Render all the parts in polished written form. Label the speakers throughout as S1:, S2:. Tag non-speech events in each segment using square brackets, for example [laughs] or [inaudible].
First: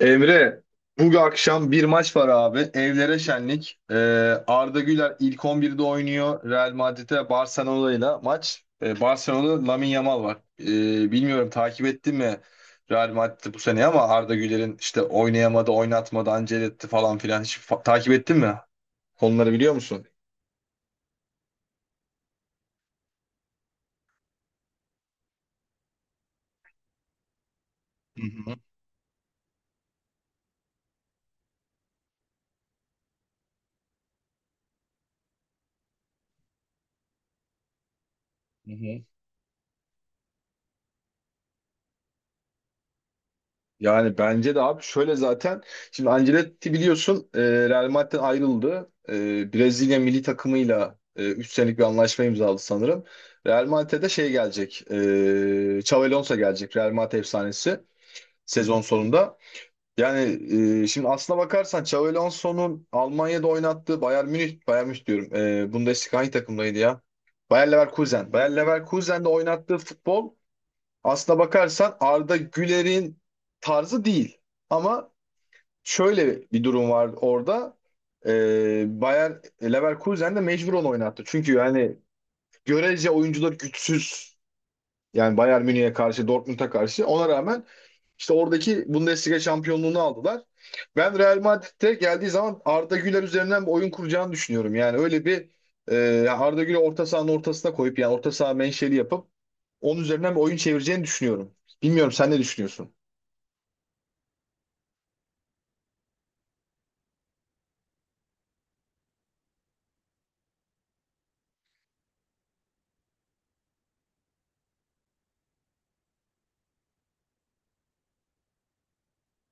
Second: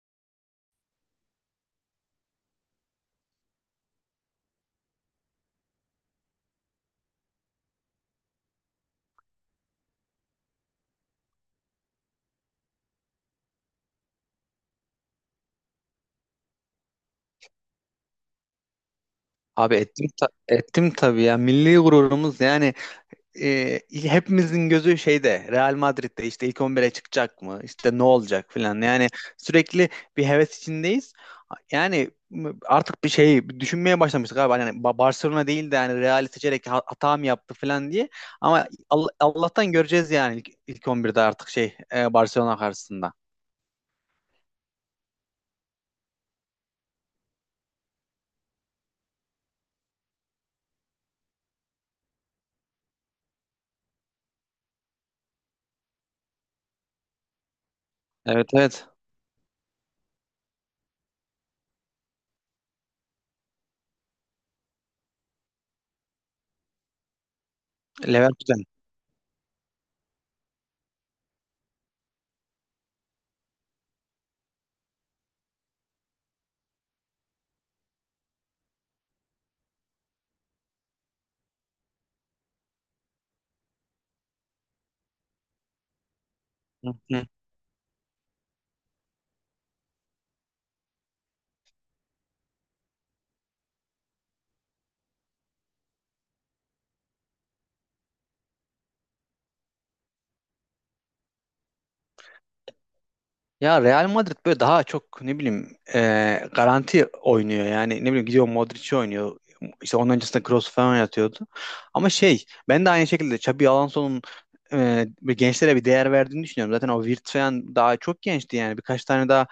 S1: Emre, bu akşam bir maç var abi. Evlere şenlik. Arda Güler ilk 11'de oynuyor. Real Madrid'e Barcelona'yla maç. Barcelona'da Lamine Yamal var. Bilmiyorum takip ettin mi Real Madrid'i bu sene ama Arda Güler'in işte oynayamadı, oynatmadı, ancel etti falan filan. Hiç takip ettin mi? Konuları biliyor
S2: Abi
S1: musun?
S2: ettim tabii ya. Milli gururumuz yani. Hepimizin gözü Real Madrid'de, işte ilk 11'e çıkacak mı? İşte ne
S1: Hı
S2: olacak
S1: hı.
S2: filan. Yani sürekli bir heves içindeyiz. Yani artık bir şey düşünmeye başlamıştık abi. Hani Barcelona değil de, yani Real'i seçerek hata mı yaptı filan diye. Ama
S1: Hı hı.
S2: Allah'tan göreceğiz, yani ilk 11'de artık Barcelona karşısında.
S1: Yani bence de abi şöyle zaten şimdi Ancelotti biliyorsun Real Madrid'den ayrıldı. Brezilya milli takımıyla 3 senelik bir anlaşma imzaladı sanırım. Real Madrid'e de şey gelecek. Xabi Alonso gelecek. Real Madrid efsanesi
S2: Evet,
S1: sezon
S2: evet.
S1: sonunda. Yani şimdi aslına bakarsan Xabi Alonso'nun Almanya'da oynattığı Bayern Münih, Bayern Münih diyorum. Bundesliga hangi takımdaydı ya? Bayer Leverkusen. Bayer
S2: Leverkusen.
S1: Leverkusen'de oynattığı futbol, aslına bakarsan Arda Güler'in tarzı değil. Ama şöyle bir durum var orada. Bayer Leverkusen de mecbur onu oynattı. Çünkü yani görece oyuncular güçsüz. Yani Bayern Münih'e karşı, Dortmund'a karşı.
S2: Hı.
S1: Ona rağmen işte oradaki Bundesliga şampiyonluğunu aldılar. Ben Real Madrid'de geldiği zaman Arda Güler üzerinden bir oyun kuracağını düşünüyorum. Yani öyle bir Arda Güler orta sahanın ortasına koyup yani orta saha menşeli yapıp onun üzerinden bir oyun çevireceğini düşünüyorum. Bilmiyorum sen ne düşünüyorsun?
S2: Ya Real Madrid böyle daha çok ne bileyim, garanti oynuyor, yani ne bileyim gidiyor Modric'i oynuyor. İşte onun öncesinde Kroos falan yatıyordu, ama şey, ben de aynı şekilde Xabi Alonso'nun bir gençlere bir değer verdiğini düşünüyorum. Zaten o Wirtz falan daha çok gençti, yani birkaç tane daha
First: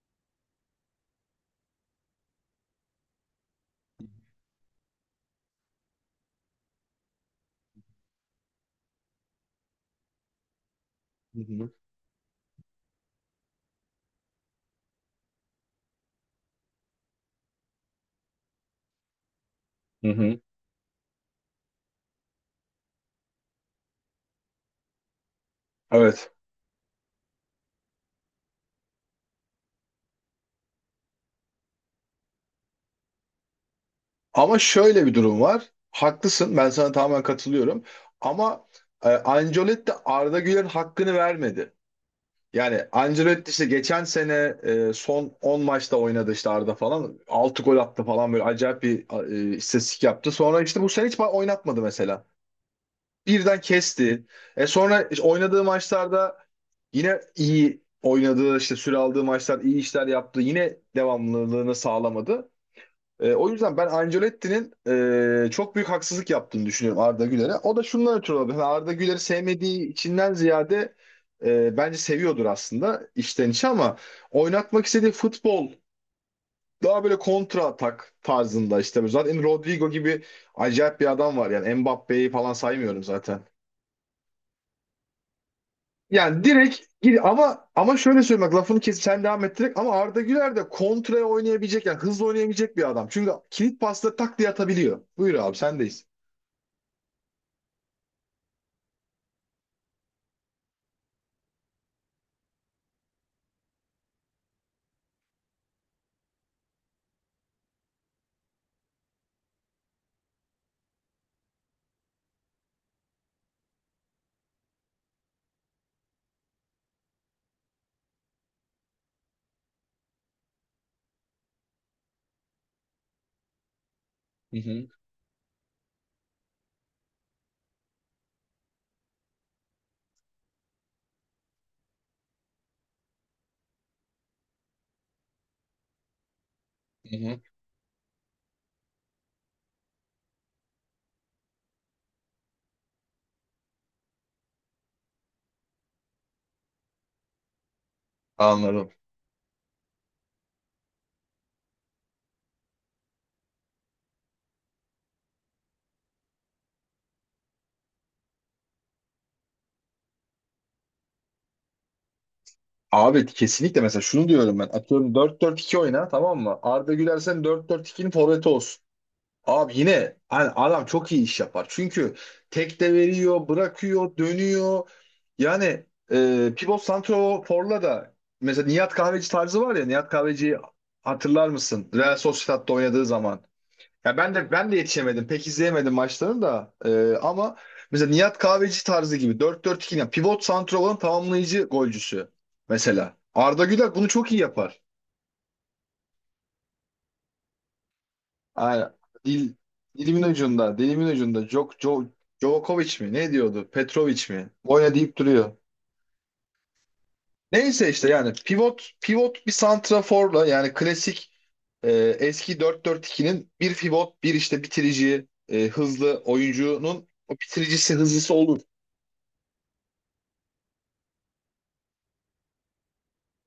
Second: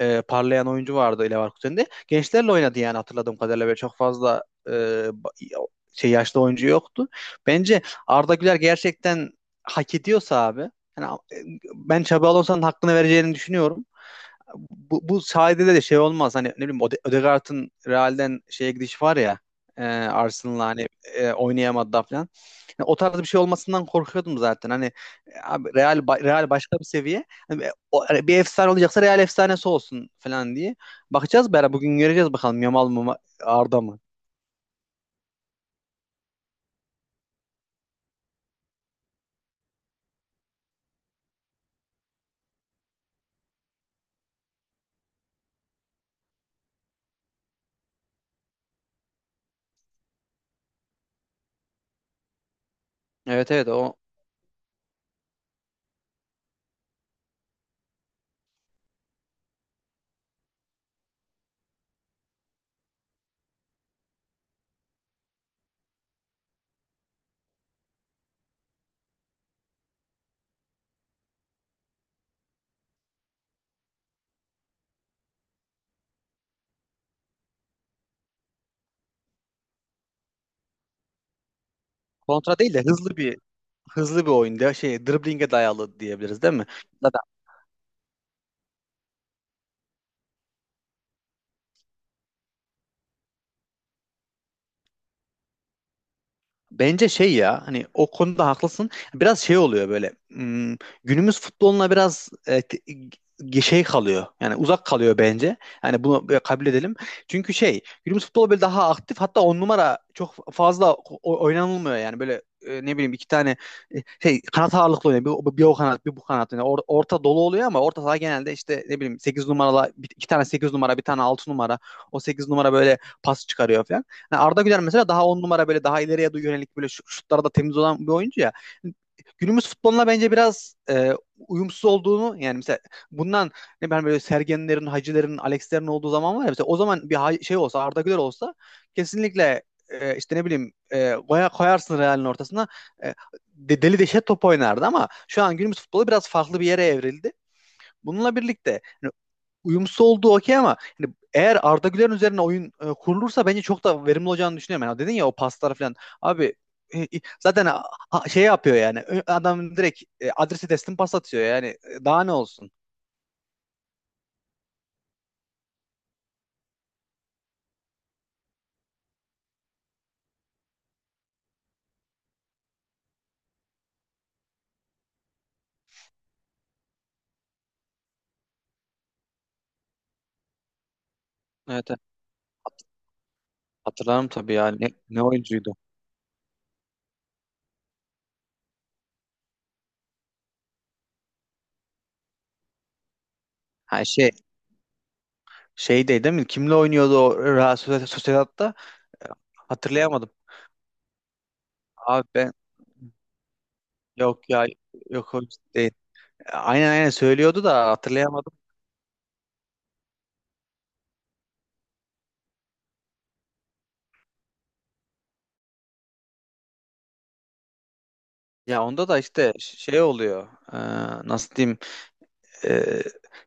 S2: parlayan oyuncu vardı. Leverkusen'de gençlerle oynadı, yani hatırladığım kadarıyla böyle çok fazla yaşlı oyuncu yoktu. Bence Arda Güler gerçekten hak ediyorsa abi, yani,
S1: Hı hı.
S2: ben Xabi Alonso'nun hakkını vereceğini düşünüyorum. Bu sayede de şey olmaz. Hani, ne bileyim, Odegaard'ın Real'den şeye gidişi var ya,
S1: Hı hı.
S2: Arsenal'la hani oynayamadı da falan. Yani o tarz bir şey olmasından korkuyordum zaten. Hani, abi Real
S1: Evet.
S2: Real başka bir seviye. Hani, bir efsane olacaksa Real efsanesi olsun falan diye. Bakacağız beraber, bugün göreceğiz bakalım, Yamal mı Arda mı?
S1: Ama şöyle bir durum var. Haklısın. Ben sana tamamen katılıyorum. Ama Ancelotti Arda Güler'in hakkını vermedi. Yani Ancelotti işte geçen sene son 10 maçta oynadı işte Arda falan. Altı gol attı falan böyle acayip bir istatistik yaptı. Sonra işte bu sene hiç oynatmadı mesela.
S2: Evet,
S1: Birden
S2: evet. O
S1: kesti. Sonra işte oynadığı maçlarda yine iyi oynadığı işte süre aldığı maçlar iyi işler yaptı. Yine devamlılığını sağlamadı. O yüzden ben Ancelotti'nin çok büyük haksızlık yaptığını düşünüyorum Arda Güler'e. O da şundan ötürü olabilir. Yani Arda Güler'i sevmediği içinden ziyade bence seviyordur aslında içten içe ama oynatmak istediği futbol daha böyle kontra atak tarzında işte. Zaten Rodrigo gibi acayip bir adam var yani Mbappe'yi falan
S2: kontra değil de
S1: saymıyorum
S2: hızlı bir,
S1: zaten.
S2: hızlı bir oyunda driblinge dayalı diyebiliriz
S1: Yani
S2: değil mi?
S1: direkt
S2: Zaten
S1: gir ama şöyle söyleyeyim bak lafını kesip sen devam et direkt ama Arda Güler de kontraya oynayabilecek yani hızlı oynayabilecek bir adam. Çünkü kilit pasla tak diye atabiliyor. Buyur abi sendeyiz.
S2: bence şey, ya hani, o konuda haklısın. Biraz şey oluyor böyle, günümüz futboluna biraz kalıyor. Yani uzak kalıyor bence. Yani bunu böyle kabul edelim. Çünkü şey, günümüz futbolu böyle daha aktif, hatta 10 numara çok fazla oynanılmıyor, yani böyle ne bileyim iki tane e, kanat ağırlıklı oynuyor. Bir o kanat, bir bu kanat, yani orta dolu oluyor, ama orta saha genelde işte ne bileyim 8 numaralı, iki tane 8 numara, bir tane 6 numara. O 8 numara böyle pas çıkarıyor falan. Yani
S1: Hı
S2: Arda Güler
S1: hı,
S2: mesela daha 10 numara, böyle daha ileriye doğru yönelik, böyle şutlarda temiz olan bir oyuncu ya. Günümüz futboluna bence biraz uyumsuz olduğunu, yani mesela bundan, ne ben, böyle Sergenlerin, Hacilerin, Alexlerin olduğu zaman var ya, mesela o zaman bir
S1: hı hı.
S2: olsa, Arda Güler olsa kesinlikle işte ne bileyim koyarsın Real'in ortasına, e, deli deşe top oynardı. Ama şu an günümüz futbolu biraz farklı bir yere evrildi. Bununla birlikte
S1: Anladım.
S2: hani uyumsuz olduğu okey, ama hani eğer Arda Güler'in üzerine oyun kurulursa, bence çok da verimli olacağını düşünüyorum. Yani dedin ya, o paslar falan. Abi e, e, zaten yapıyor yani. Adam direkt adresi teslim pas atıyor yani. Daha ne olsun?
S1: Abi kesinlikle mesela şunu diyorum ben. Atıyorum 4-4-2 oyna tamam mı? Arda Güler sen 4-4-2'nin forveti olsun. Abi yine hani adam çok iyi iş yapar. Çünkü tek de veriyor, bırakıyor, dönüyor. Yani pivot santroforla da mesela Nihat Kahveci tarzı var ya. Nihat Kahveci hatırlar mısın?
S2: Evet, evet.
S1: Real Sociedad'da
S2: Hat-
S1: oynadığı zaman. Ya
S2: Hatırlarım
S1: ben de
S2: tabii ya.
S1: ben de
S2: Ne
S1: yetişemedim. Pek
S2: oyuncuydu?
S1: izleyemedim maçlarını da. Ama mesela Nihat Kahveci tarzı gibi 4-4-2 yani pivot santraforun tamamlayıcı golcüsü mesela. Arda Güler
S2: Ha,
S1: bunu çok iyi yapar.
S2: şeydeydi değil mi? Kimle oynuyordu o Real Sociedad'da?
S1: Yani dil dilimin
S2: Hatırlayamadım.
S1: ucunda, dilimin ucunda.
S2: Abi ben,
S1: Djokovic mi? Ne diyordu? Petrovic
S2: yok
S1: mi?
S2: ya,
S1: Boyna deyip
S2: yok, o
S1: duruyor.
S2: değil. Aynen, aynen söylüyordu
S1: Neyse
S2: da
S1: işte yani
S2: hatırlayamadım.
S1: pivot bir santraforla yani klasik e, eski 4-4-2'nin bir pivot, bir işte bitirici, hızlı oyuncunun o bitiricisi, hızlısı olur.
S2: Ya onda da işte oluyor. Ee, nasıl diyeyim? Ee,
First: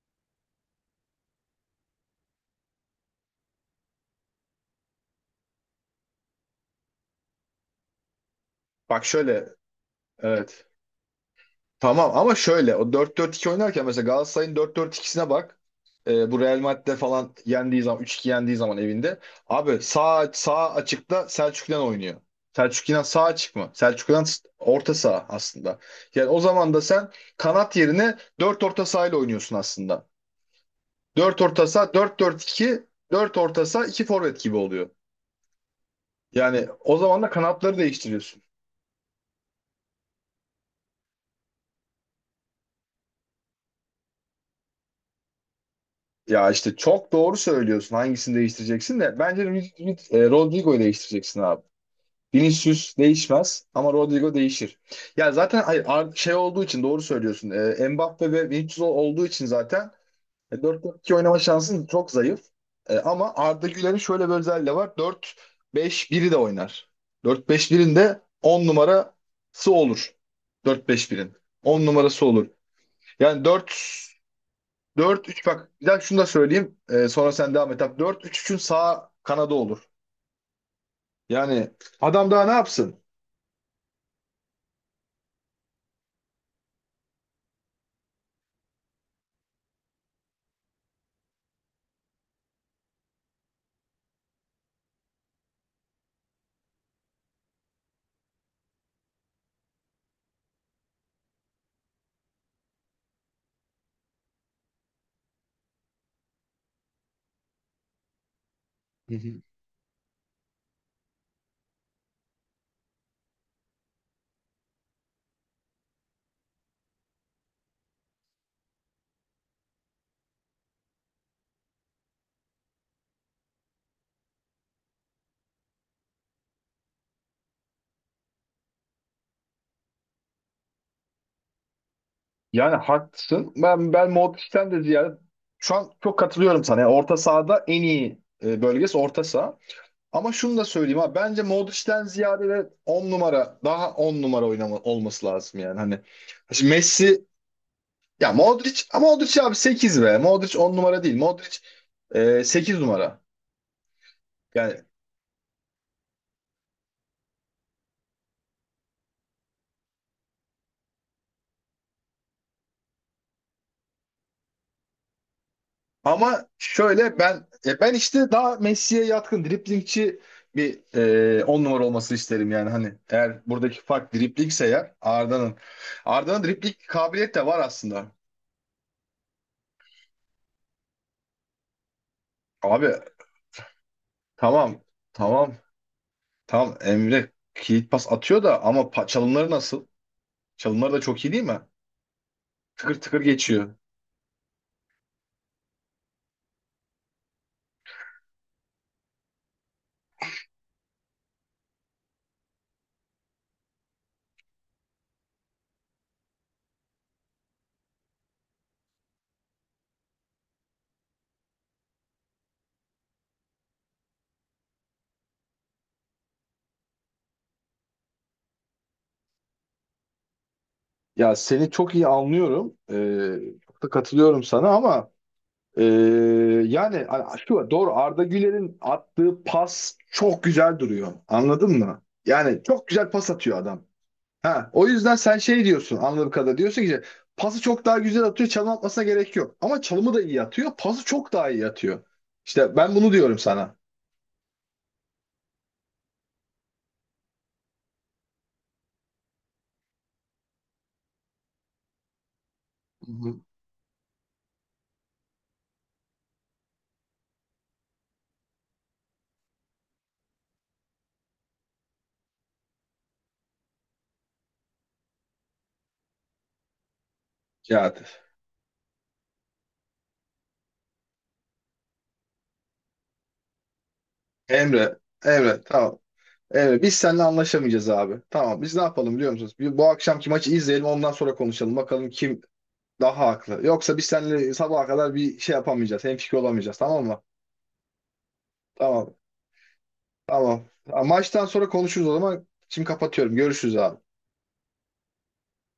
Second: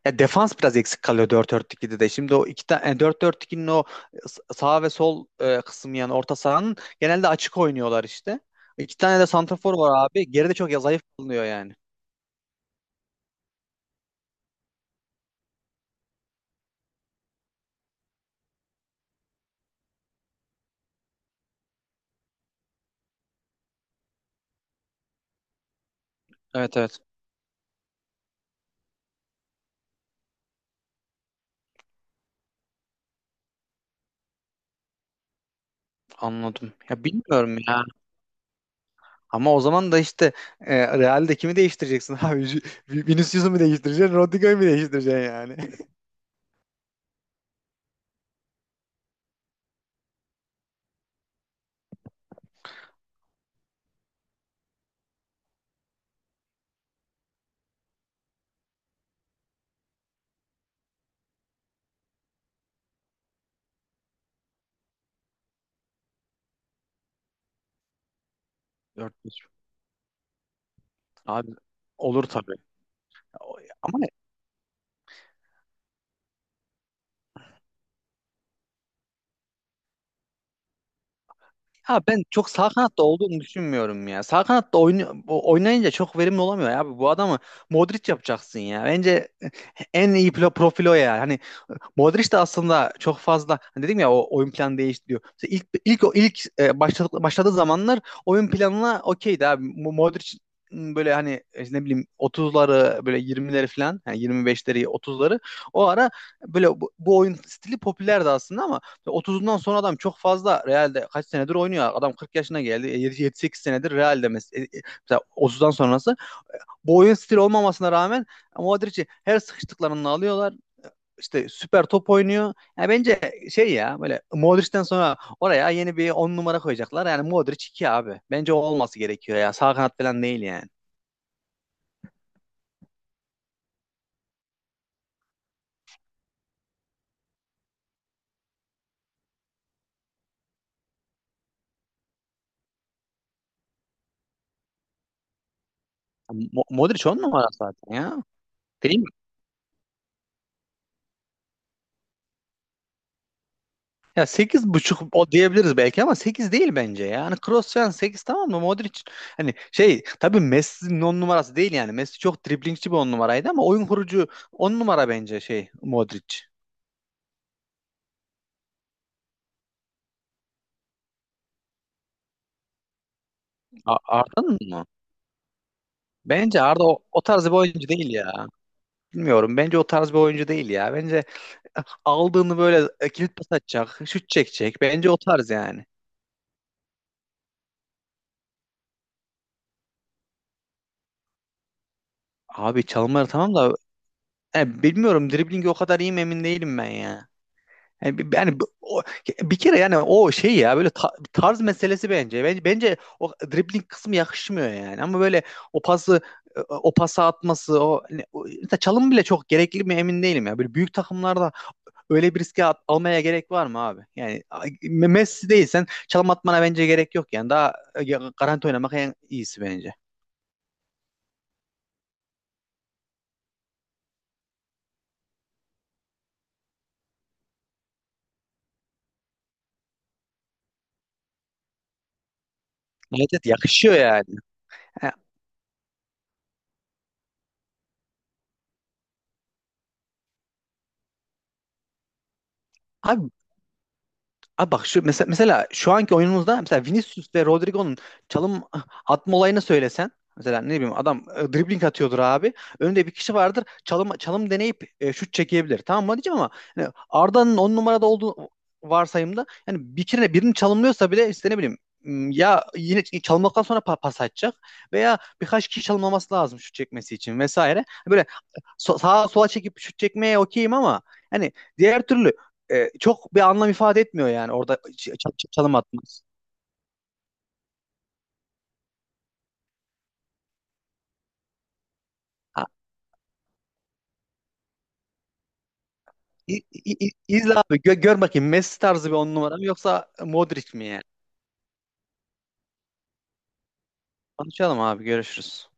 S2: ya defans biraz eksik kalıyor dört dört 2'de de. Şimdi o iki tane dört dört iki'nin o sağ ve sol kısmı, yani orta sahanın genelde açık oynuyorlar işte. İki
S1: Bak
S2: tane de
S1: şöyle,
S2: santrafor var abi. Geride
S1: evet.
S2: çok, ya zayıf kalınıyor yani.
S1: Tamam ama şöyle o 4-4-2 oynarken mesela Galatasaray'ın 4-4-2'sine bak. Bu Real Madrid'de falan yendiği zaman üç 2 yendiği zaman evinde. Abi sağ açıkta Selçuk İnan oynuyor. Selçuk İnan sağ açık mı? Selçuk İnan orta saha aslında. Yani o zaman
S2: Evet,
S1: da
S2: evet,
S1: sen kanat yerine 4 orta saha ile oynuyorsun aslında. 4 orta saha 4-4-2, dört orta saha 2 forvet gibi oluyor. Yani
S2: anladım.
S1: o
S2: Ya
S1: zaman da
S2: bilmiyorum
S1: kanatları
S2: ya.
S1: değiştiriyorsun.
S2: Ama o zaman da işte Real'de kimi değiştireceksin abi? Vinicius'u mu değiştireceksin? Rodrigo'yu mu değiştireceksin yani? [laughs]
S1: Ya işte çok doğru söylüyorsun. Hangisini değiştireceksin de. Bence Rodrigo'yu değiştireceksin abi. Vinicius değişmez ama Rodrigo değişir. Ya zaten hayır, şey olduğu için doğru söylüyorsun. Mbappe ve Vinicius olduğu için zaten 4-4-2 oynama şansın çok zayıf. Ama Arda Güler'in şöyle bir özelliği de var. 4-5-1'i de oynar. 4-5-1'in de 10
S2: Dört 5.
S1: numarası olur. 4-5-1'in.
S2: Abi,
S1: 10
S2: olur
S1: numarası olur.
S2: tabii.
S1: Yani 4
S2: Ama
S1: dört üç, bak bir dakika şunu da söyleyeyim. Sonra sen devam et abi. 4-3-3'ün sağ kanadı olur. Yani
S2: ya, ben
S1: adam daha
S2: çok
S1: ne
S2: sağ
S1: yapsın?
S2: kanatta olduğunu düşünmüyorum ya. Sağ kanatta oynayınca çok verimli olamıyor ya. Bu adamı Modric yapacaksın ya. Bence en iyi profil o ya. Hani Modric de aslında çok fazla, hani dedim ya, o oyun planı değiştiriyor. Mesela ilk o ilk başladığı zamanlar oyun planına okeydi abi. Modric, böyle hani ne bileyim 30'ları böyle 20'leri falan, yani 25'leri 30'ları, o ara böyle bu oyun stili popülerdi aslında. Ama
S1: Hı hı.
S2: 30'undan sonra adam çok fazla Real'de kaç senedir oynuyor. Adam 40 yaşına geldi. 7-8 senedir Real'de mesela 30'dan sonrası bu oyun stili olmamasına rağmen Modric'i her sıkıştıklarında alıyorlar, işte süper top oynuyor. Yani bence böyle Modric'ten sonra oraya yeni bir 10 numara koyacaklar. Yani Modric 2 abi. Bence o olması gerekiyor ya. Sağ kanat falan değil yani.
S1: Yani haklısın. Ben Modric'ten de ziyade şu an çok katılıyorum sana. Yani orta sahada en iyi bölgesi orta saha. Ama şunu da söyleyeyim abi. Bence Modric'ten ziyade de 10 numara daha 10 numara oynama, olması lazım yani. Hani şimdi
S2: Modric 10
S1: Messi
S2: numara zaten ya.
S1: ya Modric
S2: Değil
S1: ama
S2: mi?
S1: Modric abi 8 be. Modric 10 numara değil. Modric 8 numara.
S2: Ya sekiz
S1: Yani
S2: buçuk o diyebiliriz belki, ama 8 değil bence ya. Yani Kroos falan sekiz, tamam mı? Modric, hani, tabii Messi'nin 10 numarası değil yani. Messi çok driblingçi bir 10 numaraydı, ama oyun kurucu 10 numara bence Modric.
S1: ama şöyle ben işte daha Messi'ye yatkın driblingçi bir 10 numara olması isterim yani hani eğer buradaki fark
S2: Arda'nın
S1: driblingse
S2: mı?
S1: eğer Arda'nın
S2: Bence
S1: dribling
S2: Arda o
S1: kabiliyeti de
S2: tarz bir
S1: var
S2: oyuncu
S1: aslında.
S2: değil ya. Bilmiyorum. Bence o tarz bir oyuncu değil ya. Bence aldığını
S1: Abi
S2: böyle, kilit pas atacak, şut
S1: tamam
S2: çekecek. Bence o tarz
S1: tamam
S2: yani.
S1: tamam Emre kilit pas atıyor da ama çalımları nasıl? Çalımları da çok iyi değil mi?
S2: Abi
S1: Tıkır tıkır
S2: çalımları tamam da
S1: geçiyor.
S2: bilmiyorum driblingi o kadar iyi mi emin değilim ben ya. Yani, bir kere, yani o tarz meselesi bence. Bence o dribling kısmı yakışmıyor yani. Ama böyle o pası o pası atması, mesela, çalım bile çok gerekli mi emin değilim ya. Böyle büyük takımlarda, öyle bir riske almaya gerek var mı abi? Yani Messi değilsen çalım atmana bence gerek yok yani. Daha garanti oynamak en iyisi bence.
S1: Ya seni çok iyi anlıyorum. Çok da katılıyorum sana ama Ee, yani şu doğru, Arda Güler'in attığı pas çok güzel duruyor. Anladın mı? Yani çok güzel
S2: Evet,
S1: pas
S2: evet,
S1: atıyor adam.
S2: yakışıyor yani.
S1: Ha, o
S2: Ha,
S1: yüzden sen şey diyorsun anladığım kadarıyla, diyorsun ki pası çok daha güzel atıyor, çalım atmasına gerek yok. Ama çalımı da iyi atıyor, pası çok daha iyi atıyor. İşte ben bunu
S2: Abi
S1: diyorum sana.
S2: Abi bak şu mesela, şu anki oyunumuzda mesela Vinicius ve Rodrigo'nun çalım atma olayını söylesen, mesela ne bileyim adam dribbling atıyordur abi. Önünde
S1: Hı
S2: bir kişi
S1: hı.
S2: vardır. Çalım çalım deneyip şut çekebilir, tamam mı diyeceğim. Ama yani Arda'nın 10 numarada olduğu varsayımda, yani bir kere birini çalımlıyorsa bile işte ne bileyim, ya yine çalımladıktan sonra pas atacak, veya birkaç kişi çalımlaması lazım şut çekmesi için vesaire.
S1: Ya
S2: Böyle sağa sola çekip şut çekmeye okeyim, ama yani diğer türlü çok bir anlam ifade etmiyor yani, orada
S1: Emre Emre
S2: çalım
S1: tamam.
S2: atmaz.
S1: Emre biz seninle anlaşamayacağız abi. Tamam, biz ne yapalım biliyor musunuz? Bu akşamki maçı izleyelim, ondan sonra konuşalım. Bakalım kim
S2: Ha,
S1: daha haklı. Yoksa biz seninle sabaha kadar bir şey yapamayacağız. Hemfikir olamayacağız. Tamam mı?
S2: izle abi, gör bakayım, Messi tarzı bir
S1: Tamam.
S2: 10 numara mı yoksa
S1: Tamam.
S2: Modric mi yani?
S1: Ha, maçtan sonra konuşuruz o zaman. Şimdi kapatıyorum. Görüşürüz abi.
S2: Konuşalım abi, görüşürüz.